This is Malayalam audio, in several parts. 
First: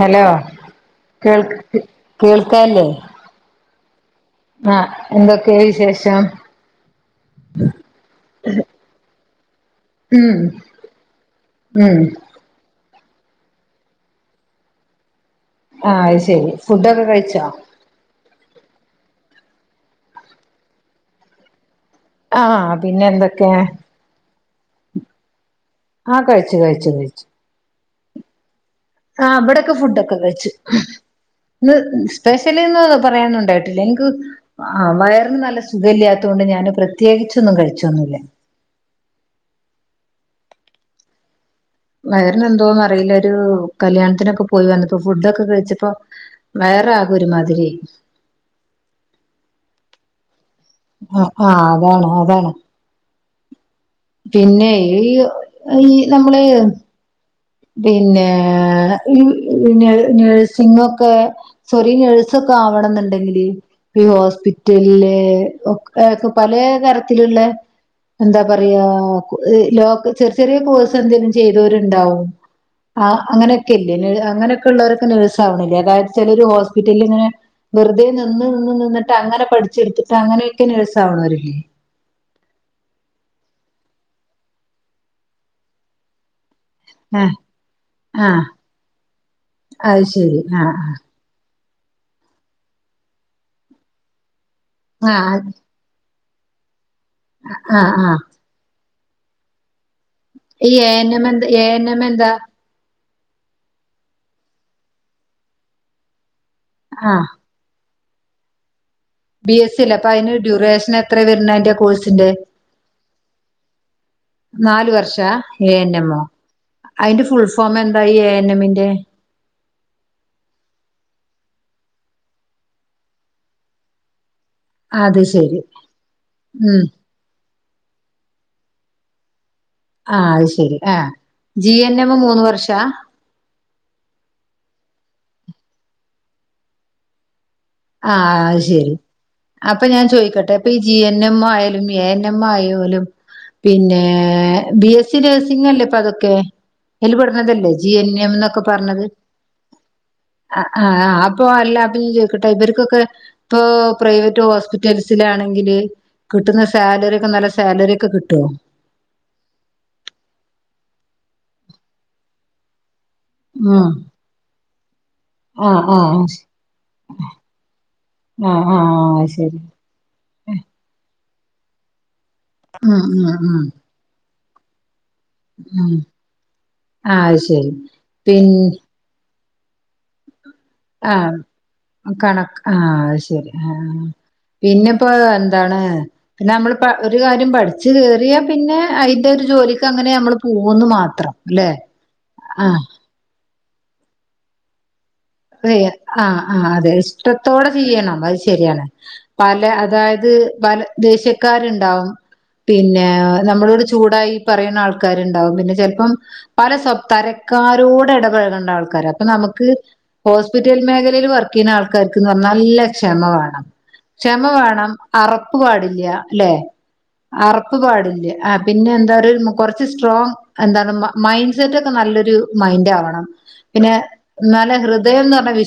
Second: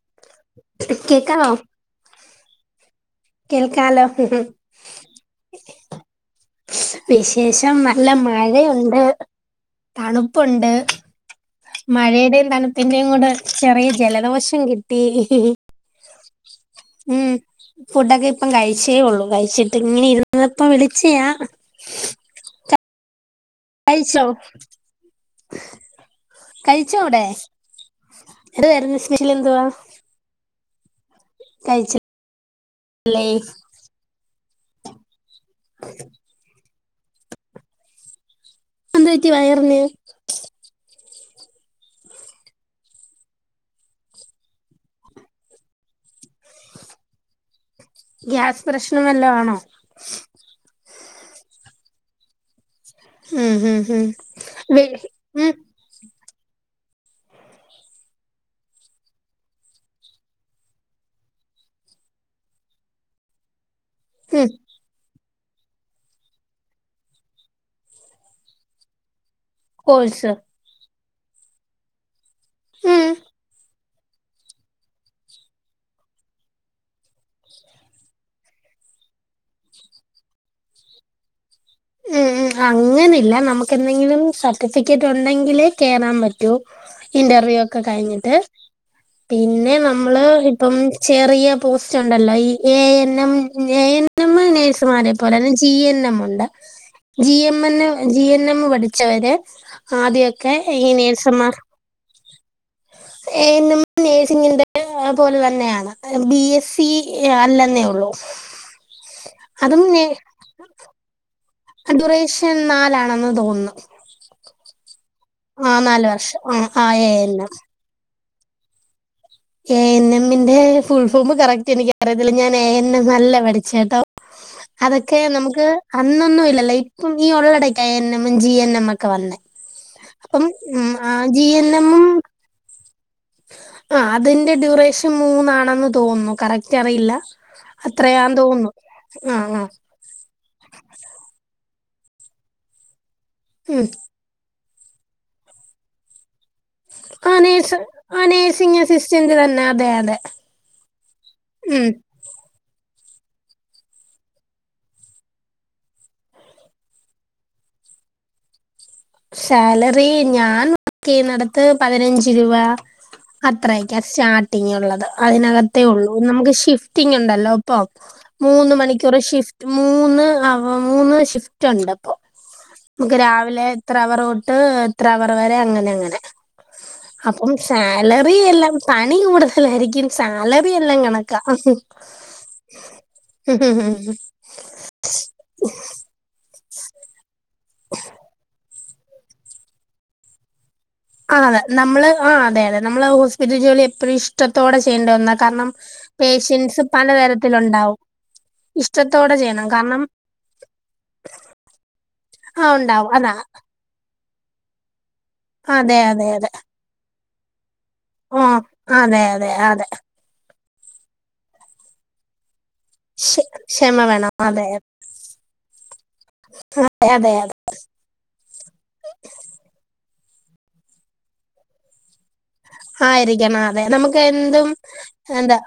ഹലോ കേക്കാവോ കേൾക്ക് കേൾക്ക അല്ലേ എൽക്കാലോ എന്തൊക്കെയ വിശേഷം വിശേഷം നല്ല മഴയുണ്ട് ഉം തണുപ്പുണ്ട് ഉം മഴയുടെയും തണുപ്പ് ന്റെയും കൂടെ ചെറിയ ജലദോശം കിട്ടി ആ അയ് ശരി ഫുഡൊക്കെ ഉം കഴിച്ചോ ഫുഡ് ഒക്കെ ഇപ്പം കഴി കിച്ചേള്ളൂ കഴിച്ചിട്ട് ഇങ്ങനെ ഇരുന്നപ്പ വിളിച്ചയാ ആ പിന്നെ എന്തൊ കഴിച്ചോ ആ കഴിച്ചു കഴിച്ചു കഴിച്ചോ അവിടെ കഴിച്ചു എന്തായിരുന്നു ആ സ്പെഷ്യൽ എന്തുവാ വടക്ക് ഫുഡ് ഒക്കെ കഴിച്ചു ഉ ഇ കഴിച്ചില്ലേ സ്പെഷ്യലിന്ന പറയന്നണ്ടായിട്ടില്ല എനിക്ക് ആ വയർ നല്ല സുഖ ഇല്ലാത്തുകൊണ്ട് ഞാന് പ്രത്യേ ത്യേകിച്ചൊന്നും കഴിച്ചോന്നുല്ല എന്തുപറ്റി വയറ്ന് വയറ്ന് എന്തോ ആ അയില്ലൊരു കല്യാണത്തിനൊക്ക പോയി വന്നപ്പോ ഫുഡൊക്കെ കഴിച്ചപ്പോ വയറാകെ ഒരുമാതിരി ഗ്യാസ് പ്രശ്നം വല്ലതും ആണോ ആ ആഹ് അതാണ് അതാണ് ഉം ഉം ഉം പിന്നെ വെ- ഈയൊ ഉം ഈ നമ്മള് പിന്നെ ഈ നഴ് നഴ്സിങ്ങൊക്കെ സോറി നേഴ്സൊക്കെ ആവണംന്നുണ്ടെങ്കില് ഈ ഉം ഹോസ്പിറ്റലിലെ ഒക്കയാകും പലെ തരത്തിലുള്ള എന്താ പറയാ ഈ ലോക് കോഴ്സ് ചെറിയ ചെറിയ കോഴ്സ ക്കന്തേലും ചെയ്തോരുണ്ടാവും ഉം ആഹ് അങ്ങനെയൊക്കെയില്ലേ നഴ് അങ്ങനൊക്കെള്ളവരൊക്കെ നേഴ്സ് ആവണില്ലേ അതായത് ചെലരു ഹോസ്പിറ്റലിൽ ഇങ്ങനെ വെറുതെ നിന്ന് നിന്ന് നിന്നിട്ട് അങ്ങനെ പഠിച്ചെടുത്തിട്ട് അങ്ങനെയൊക്കെ നേഴ്സാവണോരില്ലെ ഉം ഉം അങ്ങെനില്ല നമ്മക്ക് എന്തെങ്കിലും സർട്ടിഫിക്കറ്റ് ഒണ്ടെങ്കിലേ കേറാൻ പറ്റു ആ ഇന്റർവ്യൂ ഒക്കെ ആ കഴിഞ്ഞിട്ട് പിന്നെ അത് നമ്മള് ശരി ആ ഇപ്പം ചെറിയ പോസ്റ്റ് ഒണ്ടല്ലോ ഈ A N M A N M മ് നഴ്സ്മാരെ ആ ആ പോലെ ജി എൻ എം ഉ ജി എം എൻ ആഹ് ആഹ് ജി എൻ എം പഠി- ച്ചോര് ഈ എ എൻ എം എന്ത് എ എൻ എംമെന്താ എ എൻ എം നഴ്സിങ്ങിന്റെ പോലെ തന്നെയാണ് ബി എ സി ആഹ് ഏ അല്ലെന്നെ ഒള്ളൂ ബി എസ് സി അല്ലെ അപ്പൊ അയിന് ഡ്യൂറേഷൻ എത്രെവര്ണെ അയിന്റെ കോഴ്സിന്റെ ഡ്യൂറേഷൻ നാലാണെന്ന് തോന്നുന്നു നാല് വർഷ [unintelligible] ആ എ എൻ നാല് എംമോ വർഷം ആ ആ എ അയിന്റെ എൻ ഫുൾ എം ഫോം എന്താ ഇ എ എൻ നെമ്മിന്റെ എ എൻ എമ്മിന്റെ ഫുൾ ഫോംമ് കറക്റ്റ് എനിക്കറിയത്തില്ല ഞാൻ എ എൻ എം അല്ല പഠിച്ചേട്ടോ അത് അതൊക്കെ ശരി നമുക്ക് അന്നൊന്നും ഇല്ലല്ലോ ഉം ഇപ്പം ഈ ഒള്ളടക്ക A N M M G എന്മ്മൊക്കെ വന്നെ ആഹ് അപ്പം അയ്ശെരി ഉം ആഹ് ആ ജി എൻ എമ്മും എം മൂന്ന് വർഷാ ആ അതിന്റെ ഡ്യുറേഷൻ മൂന്നാണന്ന് തോന്ന്ന്നു കറക്റ്ററിയില്ല ആഹ് അയ്ശെരി ആ അപ്പൊ ഞാൻ ചോയിക്കട്ടെ ഇപ്പൊ ഈ ജി എൻ എം അയെ എ എന്നമ്മായുലും ഉം പിന്നെ ബി എസ് സി നഴ്സിംഗല്ലെ പ്പ അതൊക്കെ ആ വല്ലെപടനതല്ലേ നേഴ്സ് ജി എൻ ആ എം എന്നൊക്കെ നേഴ്സിംഗ് പറഞ്ഞത് അസിസ്റ്റന്റ് തന്നെ അതെ അതെ ആഹ് അപ്പൊ ഉം. അല്ലപ്പ ട്ട ഇവരിക്കൊക്കെ ഇപ്പൊ പ്രൈവറ്റ് ഹോസ്പിറ്റൽസൽസിലാണെങ്കില് കിട്ടുന്ന സാലറി ഒക്കെ നല്ല സാലറിക്കെ കിട്ടോ സാലറി ഞാൻ വർക്ക് ചെയ്യുന്നടത്ത് പതിനഞ്ച് രൂവ ഉം അത്രക്ക സ്റ്റാർട്ടിങ് ഒള്ള- ആഹ് അതിനകത്തെ ഒള്ളൂ ആഹ് നമുക്ക് ഷിഫ്റ്റിംങ്ങൊണ്ടല്ലോ അപ്പം ആഹ് മൂന്ന് ആഹ് മണിക്കൂർ ആഹ് ശരി ഷിഫ്റ്റ് മൂന്ന് അവ മൂന്ന് ഷിഫ്- റ്റൊണ്ട് ഉം ഉം ഉം അവറോട്ട് ഇത്രവറ് വരെ അങ്ങനെ ഉം അങ്ങനെ ആഹ് അത് അപ്പം ശരി സാലറി എല്ലാം പണി കൂടുത- [unintelligible] സാ ആഹ കണക്ക് ആഹ അത് ശരി ആ പിന്നെപ്പോൊ എന്താണ് നമ്മൾ ഇപ്പൊ ഒരു കാര്യം പഠി [unintelligible] പി പിന്നെ അതിന്റെ ഒരു ജോലിക്ക് അങ്ങനെ നമ്മള് പോും ആ അതെ നമ്മള് ആ അതെ ആഹ് അതെ നമ്മള് വീട്ടു ജോലി എപ്പോഴും ഇഷ്ടത്തോടെ ചെയ്യേണ്ട ഒന്നാ അത കാരണം ആഹ് ആ് പേഷ്യൻസ് അതെ ഇഷ്ടത്തോടെ പലതരത്തിലുണ്ടാവും ചെയ്യണം അത് ശരിയാണ് ഇഷ്ടത്തോടെ പല ചെയ്യണം കാരണം അതായത് പല ദേഷ്യക്കാരുണ്ടാവും ആ പിന്നെ ഉണ്ടാവും അതാ നമ്മളട് ചൂടായി പറയ ന ആക്കാണ്ടാവും പിന്നെ അതെ ചിലപ്പം അതെ അതെ പല സ്വപ്ാര കാ ഓ ഇടപഴകേണ്ട ആൾക്കർ അതെ അപ്പൊ അതെ നമുക്ക് അതെ ഹോസ്പിറ്റൽ മേഖലയിൽ വർക്ക് ചെയ്യുന്ന ആൾകാർക്ക് പറഞ്ഞൽ നല്ല ക്ഷമ ക്ഷ- വേണം വേണം ക്ഷമ അതെ വേണം അറപ്പ് പാടില്ല അല്ലെ അതെ അതെ അതെ അറപ്പ് പാടില്ല പിന്നെ എന്താ കുറച്ച് സ്ട്രോങ് എന്താണ് മൈ മൈൻഡ് സെറ്റ് ഒക്കെ നല്ലൊ ഒരു മൈൻഡ് ആവണം ആയിരിക്കണം അതെ പിന്നെ നമുക്ക് എന്തും നല്ല ഹൃദയ എന്താ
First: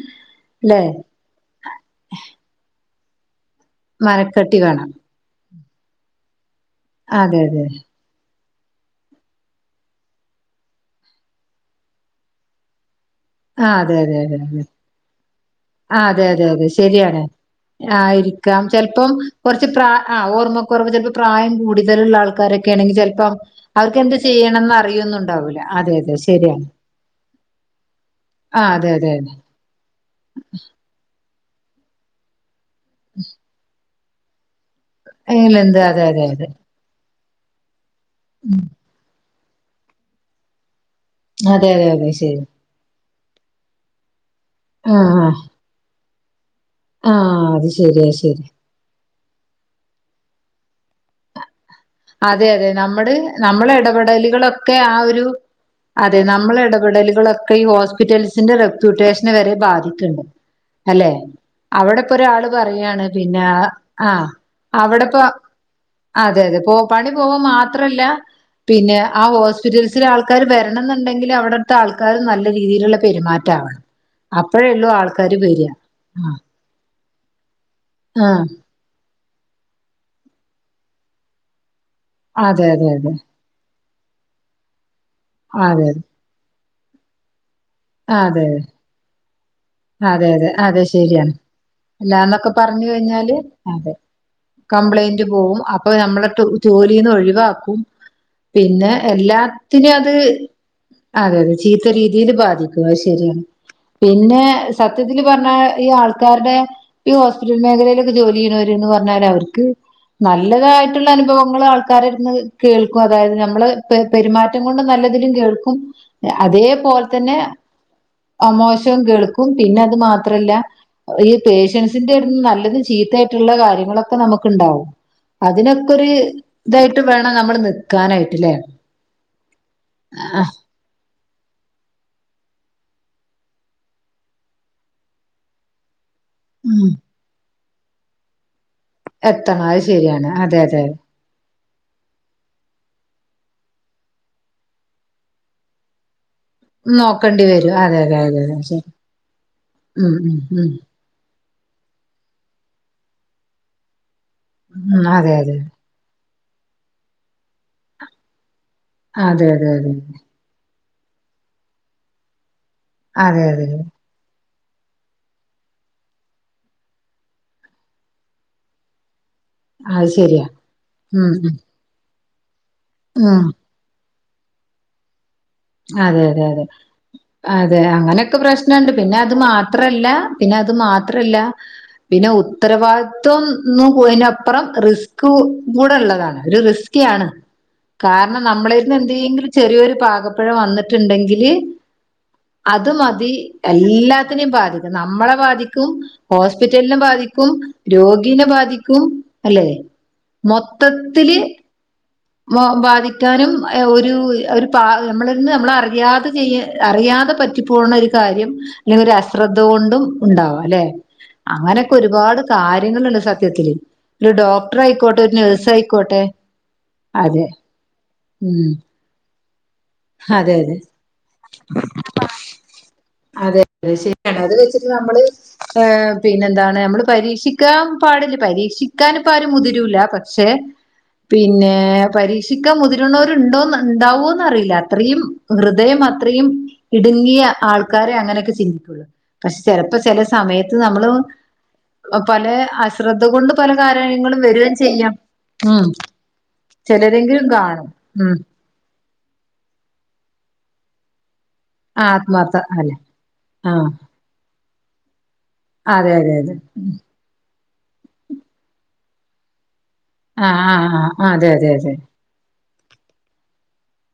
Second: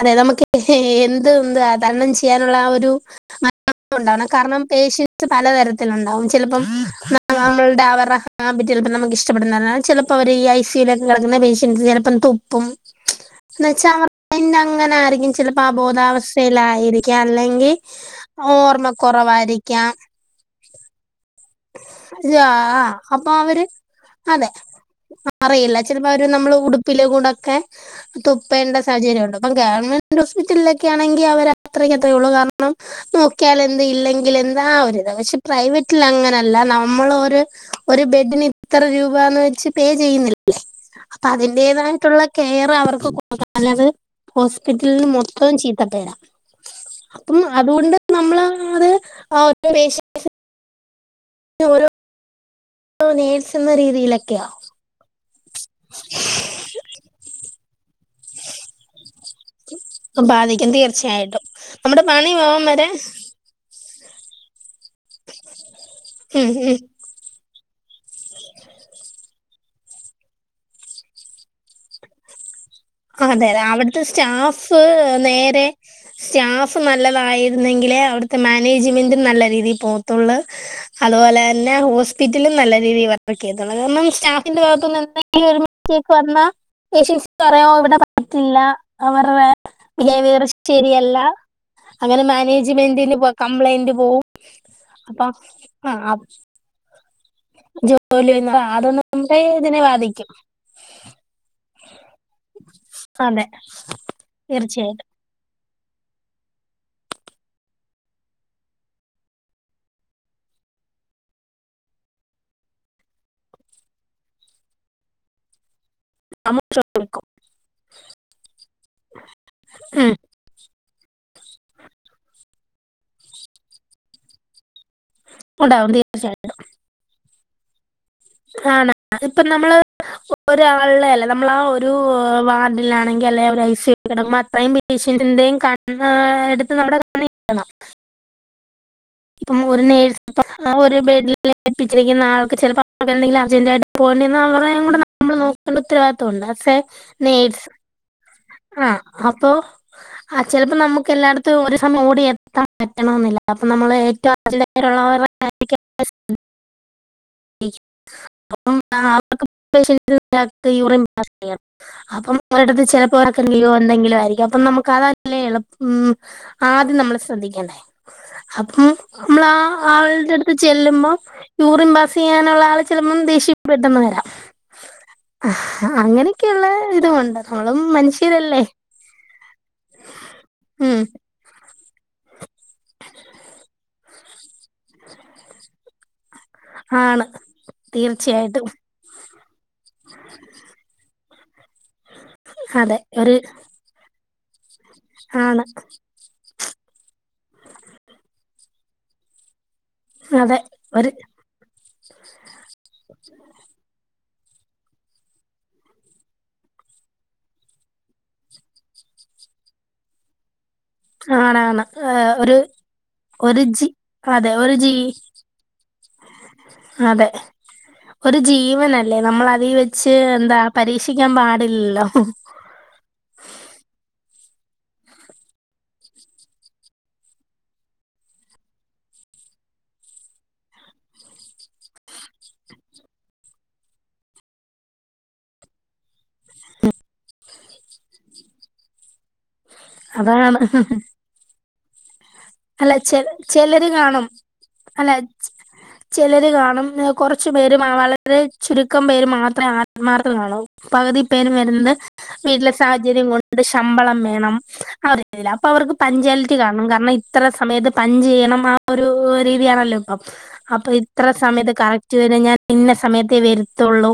അതെ നമുക്ക് എ അല്ലെ എന്ത് എന്താ തരണം ചെയ്യാനുള്ള ഒരു മ ഉണ്ടാവ മനക്കെട്ടി കാരണം വേണം പേഷ്യൻസ് പലതരത്തിലുണ്ടാവും അതെ അതെ ചിലപ്പോംുടെ അവരുടെ ആ ചിലപ്പോ നമു ഇഷ്ടടുന്ന ചില അപ്പൊ അവര് ഈ ഐ സ്യുൽ ഒക്കെ കിടക്കുന്ന പേഷ്യന്റ് ചിലപ്പം തുപ്പും എന്ന് ആ വെച്ചാൽ അതെ അവർ അതെ അതെ അതിന്റെ അതെ അങ്ങനെ ആയിരിക്കും ചിലപ്പോൾ ആ അതെ അതെ അതെ ശരിയാണ് ബോധാവസ്ഥയിലായിരിക്കാം അല്ലെങ്കിൽ ആ ഇരിക്കാം ചിലപ്പം കുറച്ച് ഓർമ്മക്കുറവായിരിക്കാം പ്രായ ആ ഓർമ്മക്ക ർമ്മ ചപ്പോ പ്രായം കൂടുതലുള്ള ആൾക്കാരൊക്കെ ആണെങ്കിൽ അപ്പൊ ചിലപ്പോം അവര് അവർക്ക്െന്ത് അതെ ചെയ്യണംന്ന് അറിയൊന്നും ഉണ്ടാവൂല അതെ അതെ ശരിയാണ് ഉടൊക്കെ ആ തുപ്പേണ്ട അതെ അതെ അതെ സാഹചര്യവുണ്ടോ ഇപ്പ ഗവൺമെന്റ് ഹോസ്പിറ്റലൊക്കെ ആണെങ്കി അവര അത്രയ്ക്കത്രെയുള്ളൂ കാര ന്നും നോക്കിയാലെ യില്ലെങ്കില് എ ദാ ഒര്തെവക്ഷെ അയിലെന്ത് അതെ അതെ പ്രൈവറ്റിലങ്ങനെ അതെ ല്ല നമ്മളോര് ഒരു ബെഡിന് ഇത്ര രൂപാന്ന് വെ ക്ഷേ പേ ചെയ്യുന്നില്ലെ അപ്പ അതെ അതെ അതെ അതിന്റേതായിട്ടുള്ള ശരി കെയർ അവർക്ക് കൊ [unintelligible] ആ ഹോസ്പിറ്റല്ന് ആ മൊത്തം ചീത്ത പേരാ അപ്പം ആഹ് അത് അതുകൊണ്ട് ശെരിയാ ശരി നമ്മളത് [unintelligible] റേഷൻ ന് ഒരോ അതെ അതെ നമ്മള് നമ്മള രീതിയിലൊക്കെയാ എടപെടലുകളൊക്കെ ആ ഒരു അതെ നമ്മളെ എടപെടലുകളൊക്കെ ഈ ഹോസ് ഹോസ്പിറ്റൽസിൻ്റെ റെപ്യൂട്ടേഷന് വരെ ബാധിക്കുണ്ട് ബാധിക്കും അല്ലെ തീർച്ചയായിട്ടും നമ്മുടെ അവിടെപ്പോ പണി ഒരാള് പോവാൻ വരെ പറയാണ് പിന്നെ ആ അവിടെപ്പ അതെ ഉം അതെ പ്പോ ഉം പണി പോം മാ ത്രല്ല പിന്നെ ആ ഹോസ്- സ്പിറ്റൽസില് ആൾക്കാര് വരണം എന്നുണ്ടെങ്കിൽ അവിടുത്തെ ആൾക്കാർ ന അതെ അതെ അവിടുത്തെ സ്റ്റാഫ് അപ്പഴേള്ളൂ ആൾക്കാര് വര നേരെ ആഹ് സ്റ്റാ [unintelligible] എന്നെങ്കിലെ അവിടുത്തെ ആഹ് മാനേജ്മെന്റ് നല്ല രീതീൽ പോതോള്ള് അതുപോലെ തന്നെ സ്പിറ്റലും അതെ നല്ല അതെ രീതിൽ അതെ വർക്ക് യ്തോ കാരണം സ്റ്റാഫിന്റെ ഭഗത്തുന്ന് എ ന്തെങ്കിലും ഒര് അതെ അതെ മിസ്റ്റേക്ക് വന്ന ചി കേ [inaudible] ഇവിടെ അതെ പിറ്റത്തില്ല അവടെ വേറെ അതെ അതെ അതെ ശരിയാണ് അങ്ങനെ അല്ലാന്നൊക്കെ പറഞ്ഞു മാനേജ്മെന്റിന് കഴിഞ്ഞാല് കംപ്ലൈന്റ് അതെ പോവും കംപ്ലൈന്റ് അപ്പം പോകവും അപ്പൊ ആ അ- നമ്മളെ ജോലിന്ന് ഒഴ ജോലി എന്ന് പറ- പിന്നെ അതൊന്നും നമ്മുടെ ഇതിനെ എല്ലാത്തിനും അത് ബാധിക്കും അതെ അതെ ചീത്ത രീതിൽ ബാധിക്കും അത് ശരിയാണ് അതെ പിന്നെ തീർച്ചയായും സത്യത്തിൽ പറഞ്ഞ ഈ ആൾക്കാരുടെ ഈ ഹോസ്പിറ്റൽ മേഖലയിലൊക്കെ ജോലി ചെയ്യണവര് എന്ന് പറഞ്ഞാല് അവർക്ക് നല്ലതായിട്ടുള്ള അനുഭവങ്ങൾ ആൾക്കാരുടെ അടുത്തുന്ന് കേൾക്കും അതായത് നമ്മള് പെരുമാറ്റം കൊണ്ട് നല്ലതിലും കേൾക്കും നമുക്ക് അതേപോലെ ചോദിക്കും തന്നെ മോശവും കേൾക്കും ക്കും പിന്നെ അത് ഉം, മാത്രല്ല ഈ പേഷ്യൻസിന്റെ അടുത്തുന്ന് നല്ലതും ചീത്ത ആയിട്ടുള്ള കാര്യങ്ങളൊക്കെ നമുക്ക് ഉണ്ടാവും ഉണ്ടാവും അതിനൊക്കെ ഒരു ഇതായിട്ട് വേണം നമ്മള് നി കാണ അതിപ്പ നമ്മള് ഒരാളുടെ അല്ല നമ്മള ഒരു വാർഡിലാണെങ്കിൽ അല്ലെ ഐ സീ യു മ്പോ അത്രയും പേസിൻ്റിൻ്റെ കൺ ആ എടുത്ത് ഉം നമ്മടെ കാണ എന്ന ഇപ്പം എത്തണം അത് ഒരു ശരിയാണ് നഴ്സ് അതെ അതെ ഒരു ബെഡ ലപ്പിച്ചിരിക്കുന്ന ആൾക്ക് ചിലപ്പോെലും അർജന്റായിട്ട് പോകണ്ടന്ന് അവ കൂടെ നമ്മൾ നോക്കണ്ട ഉത്തരവി നോക്കേണ്ടി വരും അതെ അതെ അത ആ അപ്പൊ ആ ചിലപ്പോ നമ്മുക്ക് എല്ലായിടത്തും ഒരു സമയം ഓടി എത്താൻ പറ്റണ എന്നില്ല അപ്പൊ നമ്മൾ ഏറ്റവും ഉ അതെ അതെ ശ അപ്പ അവക്ക് ശരി ഉം ഉം ഉം [inaudible] യൂറിൻ അപ്പം ഉം അതെ അതെ അതെ അതെ ഒരിടത്ത് അതെ അതെ അതെ ലോ എന്തെങ്കിലും ആരിക്കും അപ്പൊ നമുക്ക് അതല്ലേ എളുപ്പ ആദ്യം നമ്മൾ ശ്രദ്ധിക്കണ്ടേ അപ്പം നമ്മള ആ അത് ആളുടെ ശരിയാ അടുത്ത് ചെല്ലുമ്പോ ഉം ഉം യൂറിൻ പാസ്സ് ചെയ്യാനുള്ള ആള് ചിലപ്പോൾ ഉം ദേഷ്യ പെട്ടന്ന് വരാം ആ അതെ അതെ അങ്ങനെയൊക്കെയള്ള അതെ ഇതുണ്ട് നമ്മളും അതെ അങ്ങനെയൊക്കെ മനുഷ്യരല്ലേ പ്രശ്നുണ്ട് പിന്നെ അത് മാത്രല്ല പിന്നെ അത് ഉം മാത്രല്ല പിന്നെ ഉത്തരവാദിത്വംന്ന്പോന്നതിനപ്പുറം റിസ്കു കൂടെയുള്ളതാ. ഒരു റിസ്ക്കിയാണ് ആണ് കാരണം തീർച്ചയായിട്ടും നമ്മളിരുന്ന് എന്തെങ്കിലും ചെറിയൊരു പാക പിഴ വന്നിട്ടുണ്ടെങ്കി ഇ അത് അതെ മതി ഒരു എല്ലാ ഇനിയും [unintelligible] നമ്മളെ ആണ് ബാധിക്കും ഹോസ്പിറ്റലിനെ ബാധി ക്കും രോഗീനെ ബാധിക്കും അല്ലെ. കു അതെ ഒരു മൊത്തത്തില് മ ബാധിക്കാനും ഒരു ഒരു പ നമ്മളിന്ന് നമ്മളറിയാതെ ചെയ്യ അറിയാതെ പറ്റിപ്പോകണ ഒരു കാര്യം അല്ലെങ്കിൽ ഒരു അശ്രദ്ധ കൊണ്ടും ഉണ്ടാവാല്ലെ ആണാണ് അങ്ങനൊക്കെ ഏഹ്, ഒരുപാട് ഒരു കാര്യങ്ങളുണ്ട് ഒരു സത്യത്തില് ജി ഒരു അതെ ജി ഡോക്ടറായിക്കോട്ടെ ഒരു നേഴ്സായിക്കോട്ടെ അതെ ഒരു ജീവനല്ലേ ന നമ്മളാൽ ലി വെച്ച് അതെ എന്താ അതെ പരീക്ഷിക്കാൻ പാടില്ലോ അതെ അത് ശരിയാണ് അത് വെച്ചിട്ട് നമ്മള് ആ പിന്നെന്താണ് നമ്മള് പരീക്ഷിക്കാൻ പാടില്ല പരീക്ഷിക്കനിപ്പോ ആരും മുതിരൂല പക്ഷെ പിന്നെ പരീക്ഷിക്കാൻ മുതിരുണവരുണ്ടോന്ന് ഉണ്ടാവോന്ന് അറിയില്ല അത്രയും ഹൃദയം അത്രയും ഇടുങ്ങിയ ആൾ ആൾക്കാരെ അങ്ങനെയൊക്കെ ചിന്തിക്കുള്ളൂ പക്ഷെ ചെലപ്പോ ചെല അതാണ് സമയത്ത് നമ്മളും പലെ അല്ല ചെ അശ്രദ്ധ കൊണ്ട് പല ചിലര് കാണും കാര്യങ്ങളും വരുവേം അല്ല ചെയ്യാം ഉം ചിലര് കാണും ചിലരെങ്കിലും കാണണും ഉം ക്കം പേര് മാത്രേ ആത്മാർത്ഥ കാണൂ പകുതി പേരും വരുന്നത് ആ ആത്മാർത്ഥ വീട്ടിലെ അല്ലെ സാഹചര്യം കൊണ്ട് ആഹ് ശമ്പളം വേണം ആ ല്ല അപ്പൊ അവർക്ക് അതെ അതെ അതെ പഞ്ച്വാലിറ്റി കാണും കാരണം ഇ സമയത്ത് പഞ്ച് ചെയ്യണം ആ ഒരു രീതിയാണല്ലോ അപ്പൊ ആഹ് അപ്പൊ ആഹ് ഇത്ര ആഹ് അതെ അതെ സമയത്ത് അതെ കറക്റ്റ് വരെ ഞാൻ ഇന്ന സമയത്ത വരു തൊള്ളൂ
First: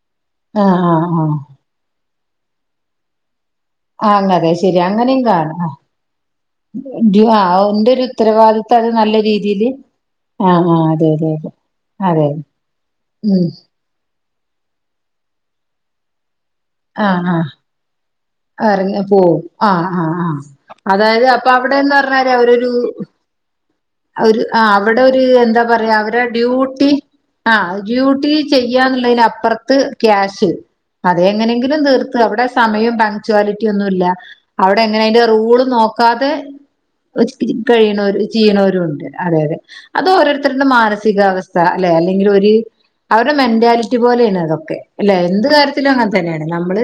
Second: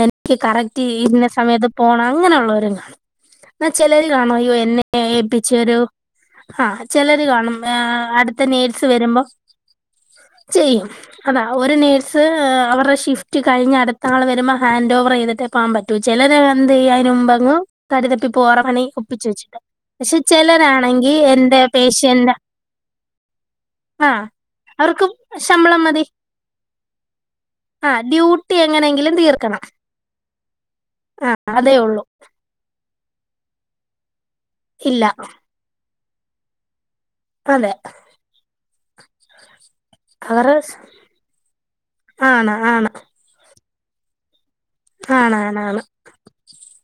എന്ന് ക്ക് ആഹ് കറക്റ്റ് ആഹ് ഇന്ന ആഹ് സമയത്ത് പോണം അങ്ങനെയുള്ളവരൊന്നും [inaudible] എന്നാ ചിലര് ആ കാണും അങ്ങനെ അതെ അയ്യോ ശരി എന്നെ അങ്ങനെയും കാണാം. ഏപ്പിചൊരു ആ ചില ഇത് ഡ്യൂ- ആ, കാണും അ എന്റെ ഒരു അടുത്ത ഉത്തരവാദിത്തം നേഴ്സ് അത് നല്ല വരുമ്പം രീതിയില് ആ ആ ചെയ്യും അതെ അതെ അതാ അതെ ഒരു നേഴ്സ് അതെ അവരുടെ ഷിഫ്റ്റ് ഉം കഴിഞ്ഞ് അടുത്ത ആള് വ മ്പം ഹാൻഡോവറ് ചെയ്തിട്ടെ പോകാൻ പറ്റു ചെലര് എന്ത് ചെയ്യ ആ അതിനന് ആ മുമ്പങ്ും കടുതപ്പി പോറവണ ഇറങ്ങി ഒപ്പിച്ച് പോവും വെച്ചി് ആ പക്ഷെ ചിലരാണെങ്കിൽ എൻന്റെ ന്ന് പറഞ്ഞ അവരരു ആഹ് ഒരു ആ അവിടെ അവർക്ക് ഒരു എന്താ ശമ്പളം പറയാ മതി അവടെ ഡ്യൂട്ടി ആ ആഹ് ഡ്യൂട്ടി എങ്ങനെങ്കിലും തീർക്കണം ചെയ്യാന്നുള്ളതിനപ്പുറത്ത് ക്യാഷ് അതെ ആഹ് അതേ എങ്ങനെങ്കിലും ഉള്ളൂ തീർത്ത് അവിടെ സമയം പാക്ച്വാലിറ്റി ിയൊന്നുമല്ല അവിടെ എങ്ങനെ ഇല്ല അ്റെറൂള് നോക്ക അത് അതെ കഴിയണ ചെയ്യണോ അതെ അതെ അത് അവർ ഓരോരുത്തരുടെ മാനസികാവസ്ഥ അല്ലെ അല്ലെങ്കിൽ ഒരു ആണ് ആണ് അവ മന്റാലിറ്റി പോലെയാണ് അതോ അല്ല ആണ് എന്ത് ആണ് കാര്യത്തിലും അങ്ങനെ തന്നെയാണ് നമ്മള്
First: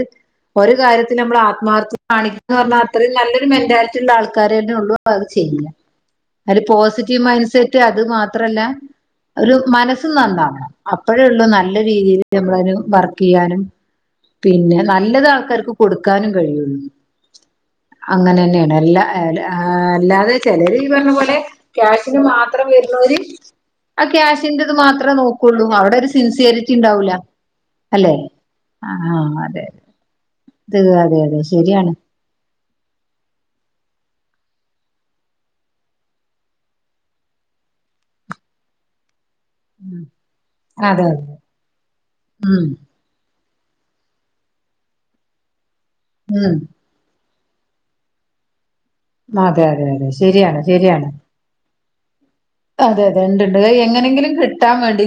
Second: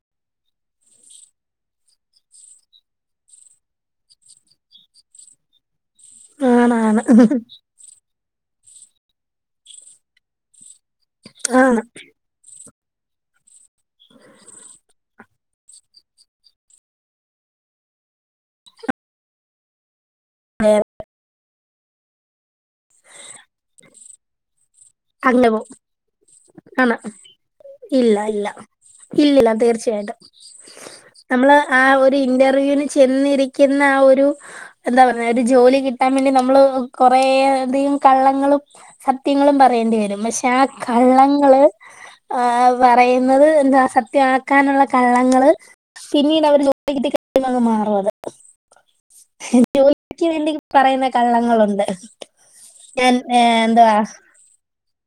ഒരു കാര്യത്തിൽ നമ്മൾ ആത്മാർത്ഥ കാണിക്കന്ന് പറഞ്ഞാൽ അത്രയും നല്ലൊരു മെന്റാലിറ്റി ഉള്ള ആൾക്കാര തന്നെ ഉള്ളൂ അ അത് ചെയ്യില്ല ഒരു ആണ് ആണ് പോസിറ്റീവ് മൈൻറ് സെറ്റ് അത് മാത്രം മാത്രല്ല ഒരു മനസ്സും നന്നാവണം അപ്പോഴേ ഉള്ള നല്ല ആണ് രീതിയിയില് നമ്മളന് വർക്ക് ചെയ്യാനും പിന്നെ നല്ലത കൊടുക്കാനും കഴിയുള്ളു അങ്ങനെ തന്നെയാണ് എല്ല അതെ ചിലര് പറഞ്ഞ പോലെ ക്യാഷിന് മാത്രം വരുന്നവര് ആക്കയാശ ഇന്റെ ദമാത്ര അങ്ങനെ പോവും ആണ അല്ലെ ഇല്ല ഇല്ല ആഹ് ഇല്ലല്ല അതെ തീർച്ചയായിട്ടും ഇത് അതെ അതെ നമ്മള് ആ ശരിയാണ് ഒരു ഇന്റർവ്യവിന് ചെന്നിരിക്കുന്ന എന്താ പറ ജോലി കിട്ടാൻ വേണ്ടി നമ്മൾ കള്ളങ്ങളും സയങ്ങളും പറയേണ്ടി ഉം, വരും പക്ഷെ ആ അതെ അതെ കള്ളങ്ങള് ഉം പറയുന്നത് എന്താ സത്യമാക്കാനുള്ള കള്ളങ്ങള് ഉം [unintelligible] മാറും അത അതെ അതെ അതെ ശരിയാണ് പറയുന്ന ശരിയാണ് കള്ളങ്ങളുണ്ട് അതെ ഞാൻ അതെ ഉണ്ട് എങ്ങനെങ്കിലും കിട്ടാൻ വേണ്ടി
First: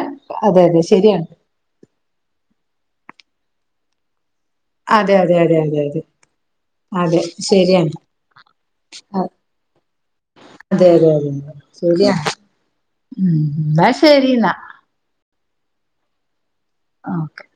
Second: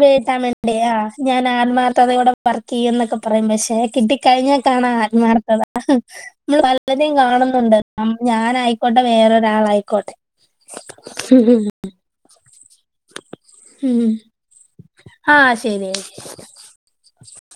വേട്ടാൻ വേണ്ടി ആ ഞാൻ ആന്മാർക്ക്തോൂടെ വർക്ക് ചെയ്യ എന്നൊക്കെ പറയുമ്പ ആ കഴിഞ്ഞ കാണാ അതെ അതെ അതെ ആത്മാർക്കത അതെ അതെ നമ്മൾ പലരും അതെ കാണുന്നുണ്ട് ശരിയാണ് ഞാൻ ആായിക്കോട്ടെ അ- വേറൊരാളായിക്കോട്ടെ അതെ ഉ എന്നാ ഉം. ശരി എന്നാ ആ ശരി ഓെ